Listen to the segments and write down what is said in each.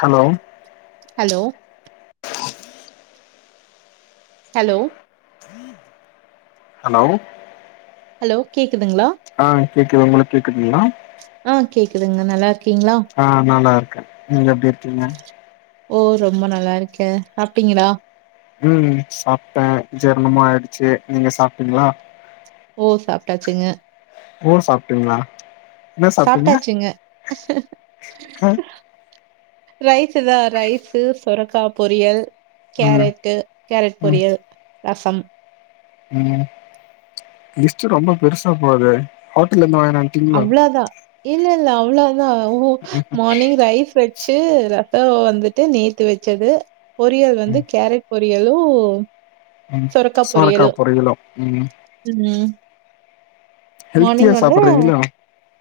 Hello hello hello hello hello கேக்குதுங்களா ஆஹ் கேக்குது உங்களுக்கு கேக்குதுங்களா ஆஹ் கேக்குதுங்க நல்லா இரு ஆஹ் நல்லா இருக்க நீங்க எப்டி இருக்கீங்க ஓ ரொம்ப நல்லா இருக்கே சாப்டிங்களா ம் சாப்ட்டே ஜீர்ணமும் ஆயிடுச்சு நீங்க சாப்டீங்களா ஓ சாப்ட்டாச்சுங்க ஓ சாப்ட்டீங்களா என்ன சாப்ட்டீங்க சாப்ட்டாச்சுங்க அ ரைஸ்தா ரைஸு சொரக்கா பொரியல் ம் கேரட்டு கேரட் ம் பொரியல் ரசம் ம் லிஸ்ட்டு ரொம்ப பெருசா போதே ஹோட்டல இருந்து வாங் அவ்ளோ தா இல்ல இல்ல அவ்ளோ தா ஓ ம் மார்னிங் ரைஸ் வச்சு ஒ வந்துட்டு நேத்து வச்சது பொரியல் வந்து ம் கேரட் பொரியலு ம் சொரக்கா சோரக்கா பொரியலு ம் ம் ஹெல்த்தியா மானிங் வந்து சாப்டுறீங்களோ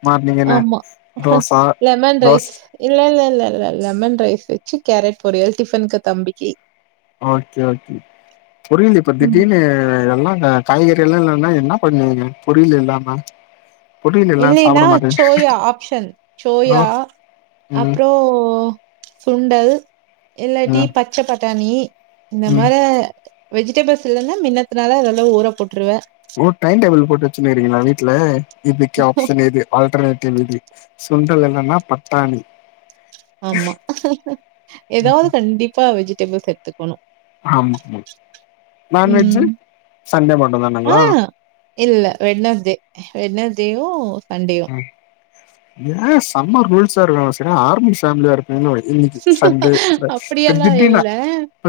மார்னிங் என்ன ஆமா தோச லெமன் தோஸ் ரைஸ் இல்ல இல்ல இல்ல இல்ல லெமன் ரைஸ் வச்சு கேரட் பொரியல் டிஃபன்கு தம்பிக்கு ஓகே ஓகே புரிது இப்ப ம் திடீர்னு எல்லா ஆ காய்கறி எல்லா இல்லன்னா என்ன பண்ணுவீங்க பொரியல் இல்லாம பொரியல் எல்லா இல்லைன்னா சாப்ட மாட்டே சோயா ஆப்ஷன் ஓ சோயா ம் அப்புறோ சுண்டல் இல்லாட்டி ம் பச்சை பட்டாணி இந்த ம் மார வெஜிடபிள்ஸ் இல்லன்னா மின்னத்தனால அதெளவு ஊற போட்டுருவ ஓ டைம் டேபிள் போட்டு வச்சுன்னீங்களா வீட்ல இதுக்கு ஆப்ஷன் இது ஆல்டர்னேட்டிவ் இது சுண்டல் இல்லன்னா பட்டாணி ஆமா ஏதாவது கண்டிப்பா வெஜிடபிள்ஸ் எடுத்துக் ஆமா ஆமா நான்வெஜ்ஜு ம் சண்டே ஆ மட்டந்தானங்களா இல்ல வெண்ணஸ்டே வெண்ணஸ்டேவு ஏ செம்ம ரூல்ஸா இருக்க சரிய ஆர்மி ஃபேமிலியா இருக் இன்னிக்கி சண்டே [unintelligible]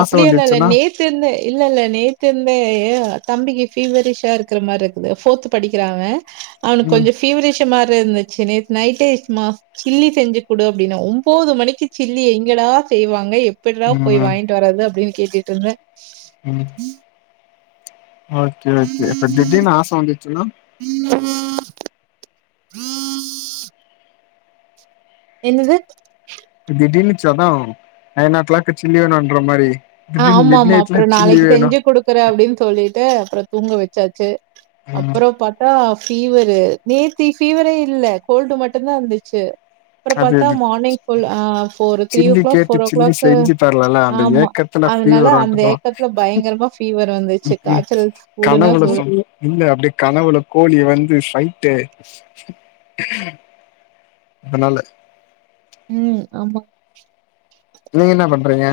ஆச அப்படிய இல்ல வந்துச்சுன்னா நேத்து இருந்து இல்ல இல்ல நேத்து இர்ந் ஏ தம்பிக்கு ஃபீவரிஷா இருக்கிற மாரி இருக்குது போர்த் படிக்கிறா அவ அவனுக்கு ம் கொஞ்ச ஃபீவரிஷா மாரி இருந்துச்சு நேத்து நைட்டே மா சில்லி செஞ்சு கொடு அப்படினா ஒம்போது மணிக் சில்லி எங்கடா செய்வாங்க எப்படிடா போய் ம் வாங்கிட்டு வரது அப்படின்னு கேட்டுட்டு இருந்த ம் ஓகே ஓகே இப்ப திடீனு ஆச வந்துச்சுன்னா ூ என்னது திடீர்னுச்ச தா நைன் ஒ கிளாக் சில்லி வேணுன்ற மாரி திடீர்னு ஆமா மிட் ஆமா நைட்ல அப்புற சில்லி நாளைக்கு வேணு செஞ்சு கொடுக்குறே அப்படினு சொல்லிட்டு அப்புற தூங்க வச்சாச்சு ம் அப்புற பாத்தா ஃபீவரு நேத்தி ஃபீவரே இல்ல கோல்டு மட்டுந்தா இருந்துச்சு அப்புற அது பாத்தா மார்னிங் ஃபுல் போ த்ரீ ஓ சில்லி கிளாக் கேட்டு போர் ஓ சில்லி கிளாக்கு செஞ்சு தரலல அந்த ஆமா ஏக்கத்துல ஃப்ரீ அதனால அந்த வருன்ட்டுதா ஏக்கத்துல பயங்கரமா ஃபீவர் வந்துச்சு ம் காய்ச்சல் கூடுனா கனவுல சூடு சொல் இல்ல அப்டியே கனவுல கோழி வந்து சை ட்டு அதனால ம் ஆமா நீங்க என்ன பண்றீங்க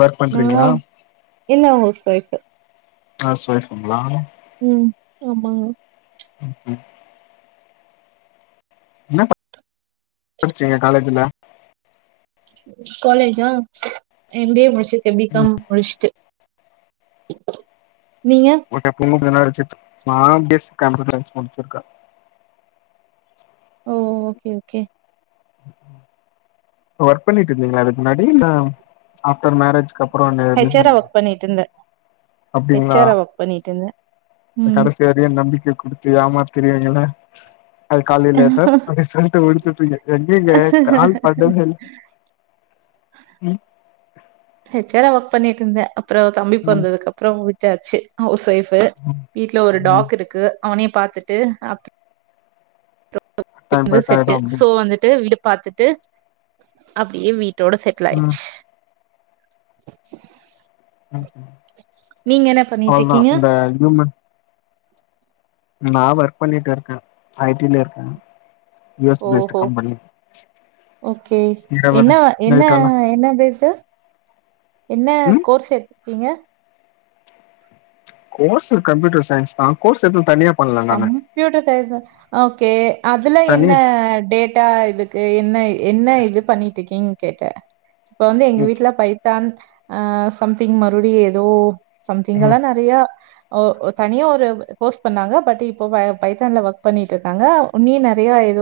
ஒர்க் நா பண்றீங்களா என்ல்ல ஹவுஸ் வொஃப் ஹவுஸ் வொய்ஃபுங்களா ம் ஆமாங்க ம் ம் என்ன ப படிச்சீங்க காலேஜ்ல காலேஜா எம் பி ஏ முடிச்சிருக்க பி காம் முடிச்சிட்டு [inaudible] ஓகே அப்ப இன்னோம் இதனார்ஜித் நா பி எஸ்ஸி கம்பியூட்டர் ச்சி முடிச்சிருக்கே ஓ ஓகே ஓகே ஒர்க் பண்ணிட்டு இருந்தீங்களா இதுக்கு முன்னாடி இல்ல ஆப்டர் மேரேஜ் கப்பறோ ஹெச்ஆரா ரிசைன் வொர்க் பண்ணிட்டு இருந்தேன். அப்டிங்களா ஹெச்ஆரா வொர்க் பண்ணிட்டு இருந்தேன். ம். கடைசியா ரீயென் நம்பிக்க குடுத்து ஏமாத்திரியங்களே ஐல் கால்யூ லேட்ர் அப்டி சொல்ட்டு முடிச்சுட்டீங்க எங்கே கால் பண்ணவேல்ல ம் ஹெ ச் ஆரா ஒர்க் பண்ணிட்டு இருந்தே அப்புறோ தம்பிப் ம் பொறந்ததுக் அப்புறம் விட்டாச்சு ஹவ்ஸ் ஒய்ஃப் கு ம் வீட்ல ஒரு ம் டாக் இருக்கு அவனயு பாத்துட்டு டைம் வ து பாஸ் ஆயிடு செட்டு சோ அப்டின்னு வந்துட்டு வீடுப் பாத்துட்டு அப்டியே வீட்டோட ம் செட்ல்லாயிச்சு [inaudible] ம்ஹும் பண்ணிட்டு அவ்ள்தா இருக்கீங்க இந்த ஹூயூமன் நா ஒர்க்ப் பண்ணிட்டிருக்க ஐ டி லருக்க U S based company okay என்ன என்ன நைட்டெல்லா என்ன டேட்டு என்ன ம் கோர்ஸ் எடுத்தீங்க கோர்ஸு கம்ப்யூட்டர் சைன்ஸு தா கோர்ஸ் எதும் தனியாப் கம்ப்யூட்டர் சைய்ன்ஸ்தா ஓக்கே அதுல தனி என்ன டேட்டா இது க்கு என்ன என்ன இதுப் பண்ணிட்டுக்கீங்கனு கேட்ட இப்பவந்து எங்க ம் வீட்ல பைத்தான் ஆஹ் சம்திங் மறுபடியும் ஏதோ சம்திங்கல்லா ம் நெறையா ஓ ஒர் தனியா ஒரு கோர்ஸ் பண்ணாங்க பட் இப்போ வ பைத்தான்ல ஒக் பண்ணிட்டுருக்காங்க வுன்னியு நெறையா இரு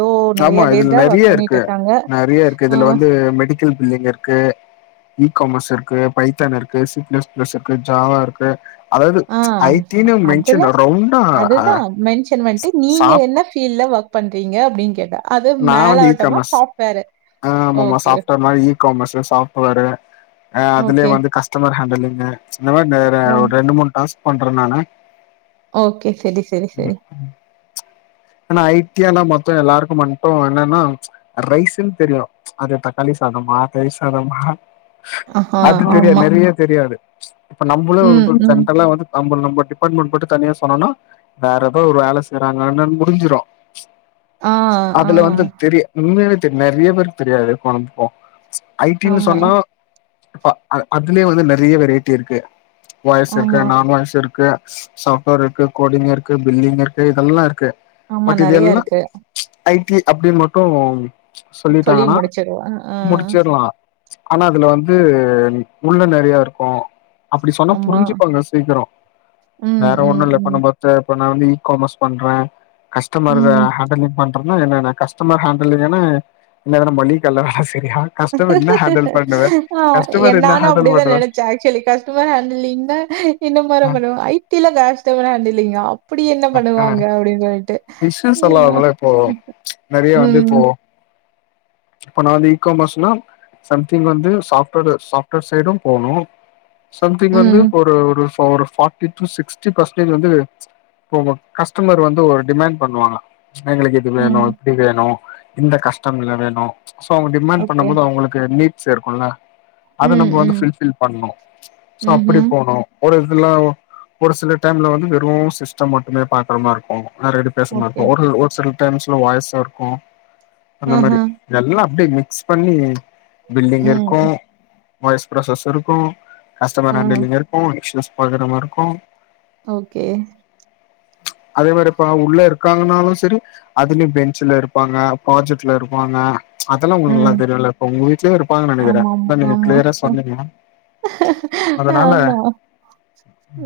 ஆமா இதுல நெறையாருக்கு நெறையாருக்கு ஆ இதுல வந்து மெடிக்கல் பில்லிங் இருக்கு ஈ காமர்ஸ் இருக்கு பைத்தான் இருக்கு சி ப்ளஸ் ப்ளஸ் இருக்கு ஜாவாருக்கு ஆஹ் அதுல ரவுண்டா அதுதா மென்ஷன் பண்ட்டு நீங்க சாப் என்ன ஃபீல்ல ஒர்க் பண்றீங்க அப்டின்னுக் கேட்ட அது மேலோட்டமா சாஃப்ட்வேரு ஆமாம்மா ஓகே சாஃப்ட்வேர் மாரி ஈக்காமர்ஸ் சாஃப்ட்வேரு ஆஹ் அதுலயே ஓகே வந்துக் கஸ்டமர் ஹாண்டலிங் கு இந்த மாரி நெரு ஓ ரெண்டு மூணு டாஸ்க் பண்றே நானு ஓகே செரி செரி செரி ஆனா ஐட்டியால மொத்தொ எல்லாருக்குமட் டோ என்னன்னா ரைஸுன் தெரியும் அதுத் தக்காளி சாதமா தயிர் சாதமா ஆஹா அதுத் தெரியாது ஆமா நெறையாத் தெரியாது இப்ப நம்பளே ம் ஒருப்பு ம் ஜென்ட்ரலா வந்து நம்பல் நம்ப டிப்பார்ட்மண்ட் மட்டுத் தனியா சொன்னோனா வேற ஏதோ ஒரு வேல செய்றாங்கன்னனு முடிஞ்சிரும் ஆ ஆ அதுல வந்துத் தெரியா உண்மயாவேத் தெரி நெறையாப் பேருக்குத் தெரியாது கொலம்பிப்போம் ஐ டின்னு ஆமா சொன்னா ப்ப அதுலயே வந்து நெறைய வெரைட்டி இருக்கு வொய்ர்ஸ்ருக்கு ஆமா நான் வொய்யர்ஸ் இருக்கு ஸ்சாஃப்ட்வேர்ருக்கு கோடிங் இருக்கு பில்லிங் இருக்கு இதெல்லா இருக்கு ஆமா பட் இது நெறையா எல்லா இருக்கு ஐ டி அப்டின் மட்டும் சொல்லி சொல்லிட்டாங்கன்னா முடிச்சிருவா. ஆ முடிச்சிற்லா ஆனா அதுல வந்து உள்ள நொறையாருக்கு அப்டி சொன்னாப் ஆமா. புரிஞ்சுப்பாங்க சீக்கரோ ம், வேற ம், ஒண்ணுல்ல இப்ப ம். நம்பத் தே இப்ப நாவந்து ஈக்காமர்ஸ் பண்றேன் கஸ்டமர்வே ம். ஹேண்டலிங் பண் றன்னா என்னன்ன கஸ்டமர் ஹேண்டலிங்ன்னா என்ன எதனா மள்ளிக் கடயில வேல செய் ஆஹ் கஸ்டமர் என்ன என்னானா ஹேண்டல் அப்டிதான் பண்ணுவ நெனச்சேன் ஆக்ச்சுவலி கஸ்டமர் ஹேண்டலிங்ன்னா இன்ன மாரியா பண்ணுவா ஐ டி ல கஸ்டமர் ஹாண்டலிங்கா அப்புடி என்னப் பண்ணுவாங்க அப்டின்னு சொல்லிட்டு பிஸ்னஸல்லா யா அவங்களேப் போவோ நெறையா வந்துப் ம், போவோ இப்ப நா ந்து இக்காமஸ்னா சம்திங் வந்து சாஃப்ட்வேர் சாஃப்ட்வேர் சைடு போணு சம்திங் வந்து ம், ஒரு ஒரு இப்ப ஒரு ஃபாட்டி டூ சிக்ஸ்ட்டி பர்சன்டேஜ் வந்து போவோ கஸ்டமர் வந்து ஒரு டிமண்ட் பண்ணுவாங்க எங்ளுக்கு இது வேணு ம். இப்டி வேணு இந்த கஷ்டம்ல வேணு சோ அவங்க டிமாண்ட் ஓகே. பண்ணம்போது அவுங்குளுக்கு நீட்ஸ் இருக்குல்ல அத ம், நம்ம வந்து ம். ஃபுல் ஃபில் பண்ணு சோ அப்டி ம்ஹ்ம். போணு ஒரு துலா ஒ ஒரு சில டைம்ல வந்து வெறு சிஸ்டம் மட்டுமே பாக்குற மார்ருக்கு நறையாட்டி பேச ஓகே. மாருக்கு ஒரு ஒரு சில டைம்ஸ்ல வாய்ஸ்ஸாருக்கு அந்த மரி ஆஹா. எல்லா அப்டே மிக்ஸ் பண்ணி பில்லிங் ம். இருக்கு வாய்ஸ் ப்ரஸ்சஸ் இருக்கு கஸ்டமர் ஆ. ஹேண்டலிங் இருக்கு [unintelligible] பாக்ற மார்ருக்கு ஓகே அதே மாரிப்பா உள்ள இருக்காங்கன்னாலு செரி அதுலயு பெஞ்சுலருப்பாங்க பாஜட்லருப்பாங்க அதெல்லா உங்ளுக்கு நல்லா ம். தெரியுல இப்ப உங்க வீட்லியு இருப்பாங்க நெனக்குறே ஆமாமா. அதா நீங்க ஆமா. கிளியரா சொன்னீங்க ஆமா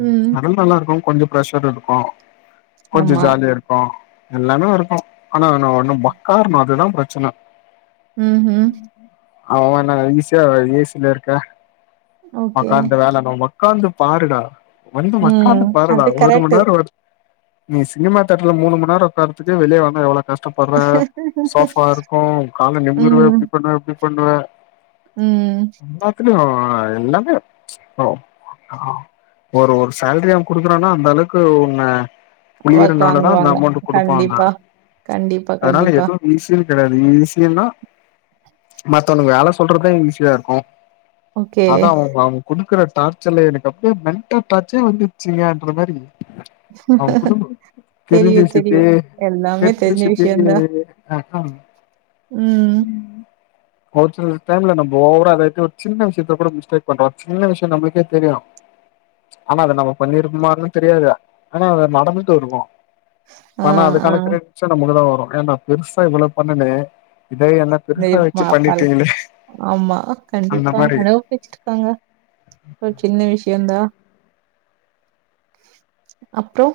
ம். அதுல் நல்லாருக்கு கொஞ்சோ ப்ரஷர் இருக்கு கொஞ்சோ ஆமா. ஜாலியாருக்கு எல்லாமே இருக்கு ஆனா என ஒன்னு ஒக்காருனு அதுதா பிரச்சன ம் ஹூ ம் அவவே என்னா ஈஸியா ஏசில இருக்கே ஓகே [unintelligible] இந்த வேல [unintelligible] ஒக்காந்து பாருடா வந்து மக்காந்து ம் பாருடா அது ஒரு மண் கரெக்ட்டு நேரோ வ நீ சினிமா தேட்ர்ல மூணு மண் நேரொ ஓக்கார்த்துக்கே வெளிய வந்தா எவ்ளோ கஷ்டப்பர்ற சோஃபா இருக்கு கால நிமுருவ ம் இப்டி பண்ணுவ அப்டி பண்ணுவ ம் எல்லாத்துலியு எல்லாமே [inaudible] ஒரு ஒரு சேல்ரி அவ குடுக்குறானா அந்த அளவுக்கு ஒன்ன ஒர்க் புழிறனாலதா அந்த வாங்குவாங்க அமௌண்ட்டு குடுப்பாங்க கண்டிப்பா கண்டிப்பா அதனால கண்டிப்பா எதுவு ஈசி கெடையாது ஈஸின்னா மத்தவனக்கு வேல சொல்றது ஈஸியாருக்கு ஓகே அதா அவ் அவுங் குடுக்குற டார்ச்சர்ல எனக்கு அப்டே மென்டல் டார்ச்சே வந்துச்சுங்கன்ற மாதிரி அவ குடும்ப தெரிஞ்ச தெரியு தெரியு விஷ்த்தே எல்லாமே தெரிஞ்ச விஷ்த்தே விஷயந்தா [unintelligible] ம் ஒரு சில டைம்ல நம்போ ஓவரா எதாச்சு ஒரு சின்ன விஷயத்துல கூட மிஸ்டேக் பண்றோ அது சின்ன விஷ்யோ நம்லுக்கே தெரியு ஆனா அத நம்ம பண்ணிருக்கமான்னு தெரியாது ஆனா அது நடந்துட்டு இருக்கு ஆ ஆனா ஆ அதுக்கான க்ரீட்ஷூ நமக்கு தா வரு ஏ நா பெருசா இவ்ள பண்ணணே [unintelligible] ஆமா அந்த கண்டிப்பா மாரி [unintelligible] ஒரு சின்ன விஷ்யோ தா அப்றோ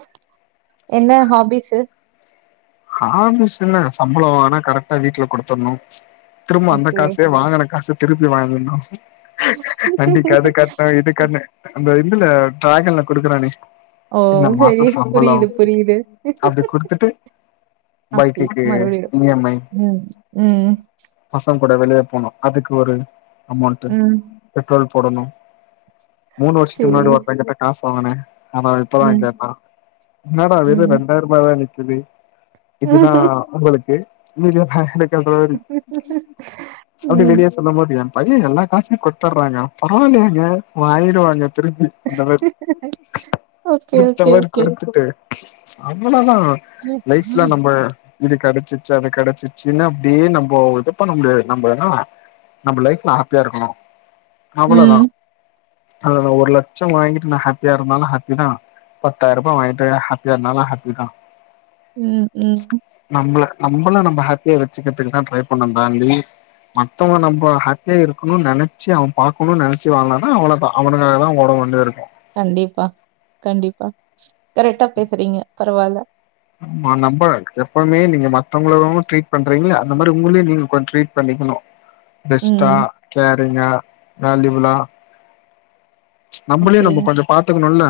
என்ன ஹாபிஸு ஹாபிஸ் என்ன சம்பலோ வாங்குனா கரெக்டா வீட்ல குடுத்துண்ணு திரும்ப அந்த ஓகே காசே வாங்குன காச திருப்பி வாங்கிண்ணு ஆண்ட்டி கது கட்ணு இது கட்ணு அந்த இதுல டிராகன்ல குடுக்குறானே ஓ இந்த சரி மாச சம்பளோ புரியுது புரியுது அப்டி குடுத்துட்டு அப்டி பைக்குக்கு மறுபடியு இ எம் ம் ம் ம் சங்க கூட வெளிய போணு அதுக்கு ஒரு அமௌண்ட்டு ம் பெட்ரோல் போடணு மூணு வர்ஷத்துக்கு முன்னாடி சேரி ஒருத்தன் கிட்ட காசு வாங்குனே அத இப்பதா அவ ம். கேட்டா இன்னாடா வெறு ம். ரெண்டாயிர்ரூபா தா நிக்குது இதுதா ஒங்களுக்கு [unintelligible] [inaudible] அப்டி ம். வெளிய சொல்ல [unintelligible] பையன் எல்லா காசுயு குத்துர்றாங் பரவால்லயேங்க [unintelligible] ஆயிரூவாங்க திரும்பி [unintelligible] ஓகே, குடுத்த ஓகே, மாரி ஓகே. குடுத்துட்டு அவ்ளதா லைஃப்ல நம்ம இது கெடச்சிர்ச்சு அது கெடச்சிர்ச்சுன்னு அப்டியே நம்ப இது பண்ண முடியாது நம்ப ஏனா நம்ப லைஃப்ல ஹாப்பியா இருக்கணு அவளதா ம். அதாதா ஒரு லட்ச வாங்கிட்டு நா ஹாப்பியா இருந்தாலு ஹாப்பிதா பத்தாயிர்ரூபா வாங்கிட்டு நா ஹாப்பியா இருந்தாலு ஹாப்பிதா ம் ம் நம்பள நம்ப ஹாப்பியா வச்சுக்கிறத்துக்கு தா ட்ரை பண்ணோ பான்லி மத்தவ்ங்க நம்ப ஹாப்பியா இருக்கணுன் நெனச்சு அவ பாக்கணுன் நெனச்சு வாழ்னா தா அவளதா அவனுங்கக்காக தா ஓட கொண்டுருக்கு கண்டிப்பா கண்டிப்பா கரெக்டா பேசுறீங்க பரவால்ல ஆமா நம்ப எப்பவுமே நீங்க மத்தவ்ங்களயு ட்ரீட் பண்றீங்ளா அந்த மாரி உங்களயு நீங்க கொஞ்ச ட்ரீட் பண்ணிக்கணு பெஸ்டா ம். கேரிங்கா வேல்யுபிளா நம்பளே ஓகே. நம்ப கொஞ்ச பாத்துக்கணுல்ல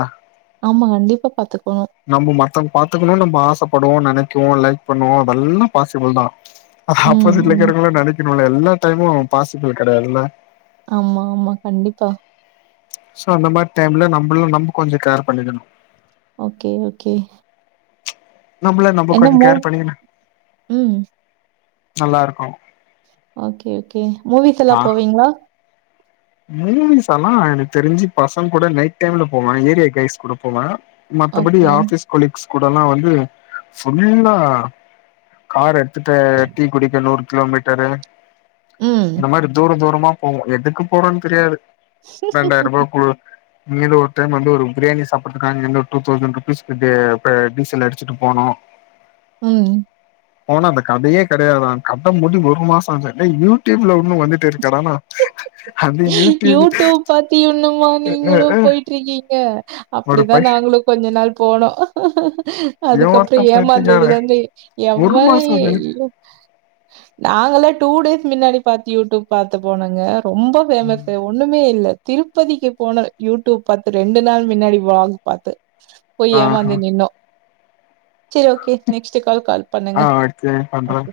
ஆமா, கண்டிப்பா பாத்துக்கணும். நம்ப மத்தவ்ங் பாத்துக்கணுன் நம்ப ஆசப் படுவோ நெனைக்குவோ லைக் பண்ணுவோ அதெல்லா பாசிபிள் தா ம், ஆப்போசிட்ல ம். இருக்கறவ்கள நெனைக்கு என்னோட எல்லா டைமு பாசிபிள் கெடையாதுல்ல ஆமா ஆமா கண்டிப்பா சோ அந்த மாரி டைம்ல நம்பளு நம்ம கொஞ்ச கேர் பண்ணிக்கணு ஓகே ஓகே நம்பள நம்ப என்ன கொஞ்ச மூ கேர் பண்ணிக்கணு ம். நல்லா இருக்கு ஓகே ஓகே மூவிக்கெல்லா போவீங்ளா மூவிஸெல்லா எனக்கு தெரிஞ்சு பசங்கூட நைட் டைம்ல போவே ஏரியா காய்ஸ் கூட போவே மத்தபடி ஓகே. ஆஃபிஸ் கொலீக்ஸ் கூடல்லா வந்து ஃபுல்லா கார எட் த்துட்டு டீ குடிக்க நூறு கிலோமீட்டரு ம். இந்த மாரி தூர தூரமா போவோ எதுக்கு போறோன் தெரியாது ரெண்டாயிரூபா குலு இங்கெருந்து ஒரு டைம் வந்து ஒரு பிரியாணி சாப்புட்றதுக்காக இங்கெருந்து ஒரு டூ தௌசண்ட் ருபீஸ்கு இப்டியே பே டீசல் அடிச்சுட்டு போனோ ம் ம் போனா அந்த கதயே கெடையாதா கத மூடி ஒரு மாச ஆச்சா டேய் யூட்யூப்ல உன்னு வந்துட்டே இருக்கேடானா யூட்டூப் பாத்தி இன்னுமா நீங்களு போய்ட்ருக்கீங்க ஒரு அப்டிதா பை நாங்களு கொஞ்ச நாள் போனோ அதுக்கப்றோ ஏமாத்த பைத்தியக்கார ஏமாந்ததுலருந்து ஒரு எவ்வளு மாசோ அது எய்யு நாங்களே டூ டேஸ் மின்னாடி பாத்து யூட்டூப் பாத்து போனங்க ரொம்ப ஃபேமஸு ஒன்னுமே இல்ல திருப்பதிக்கு போன யூட்டூப் பாத்து ரெண்டு நாள் மின்னாடி விளாக் பாத்து போய் ஆஹா ஏமாந்து நின்னோ செரி ஓகே நெக்ஸ்ட்டு கால் கால் ஆ பண்ணுங்க அடுத்து பண்ற ஓகே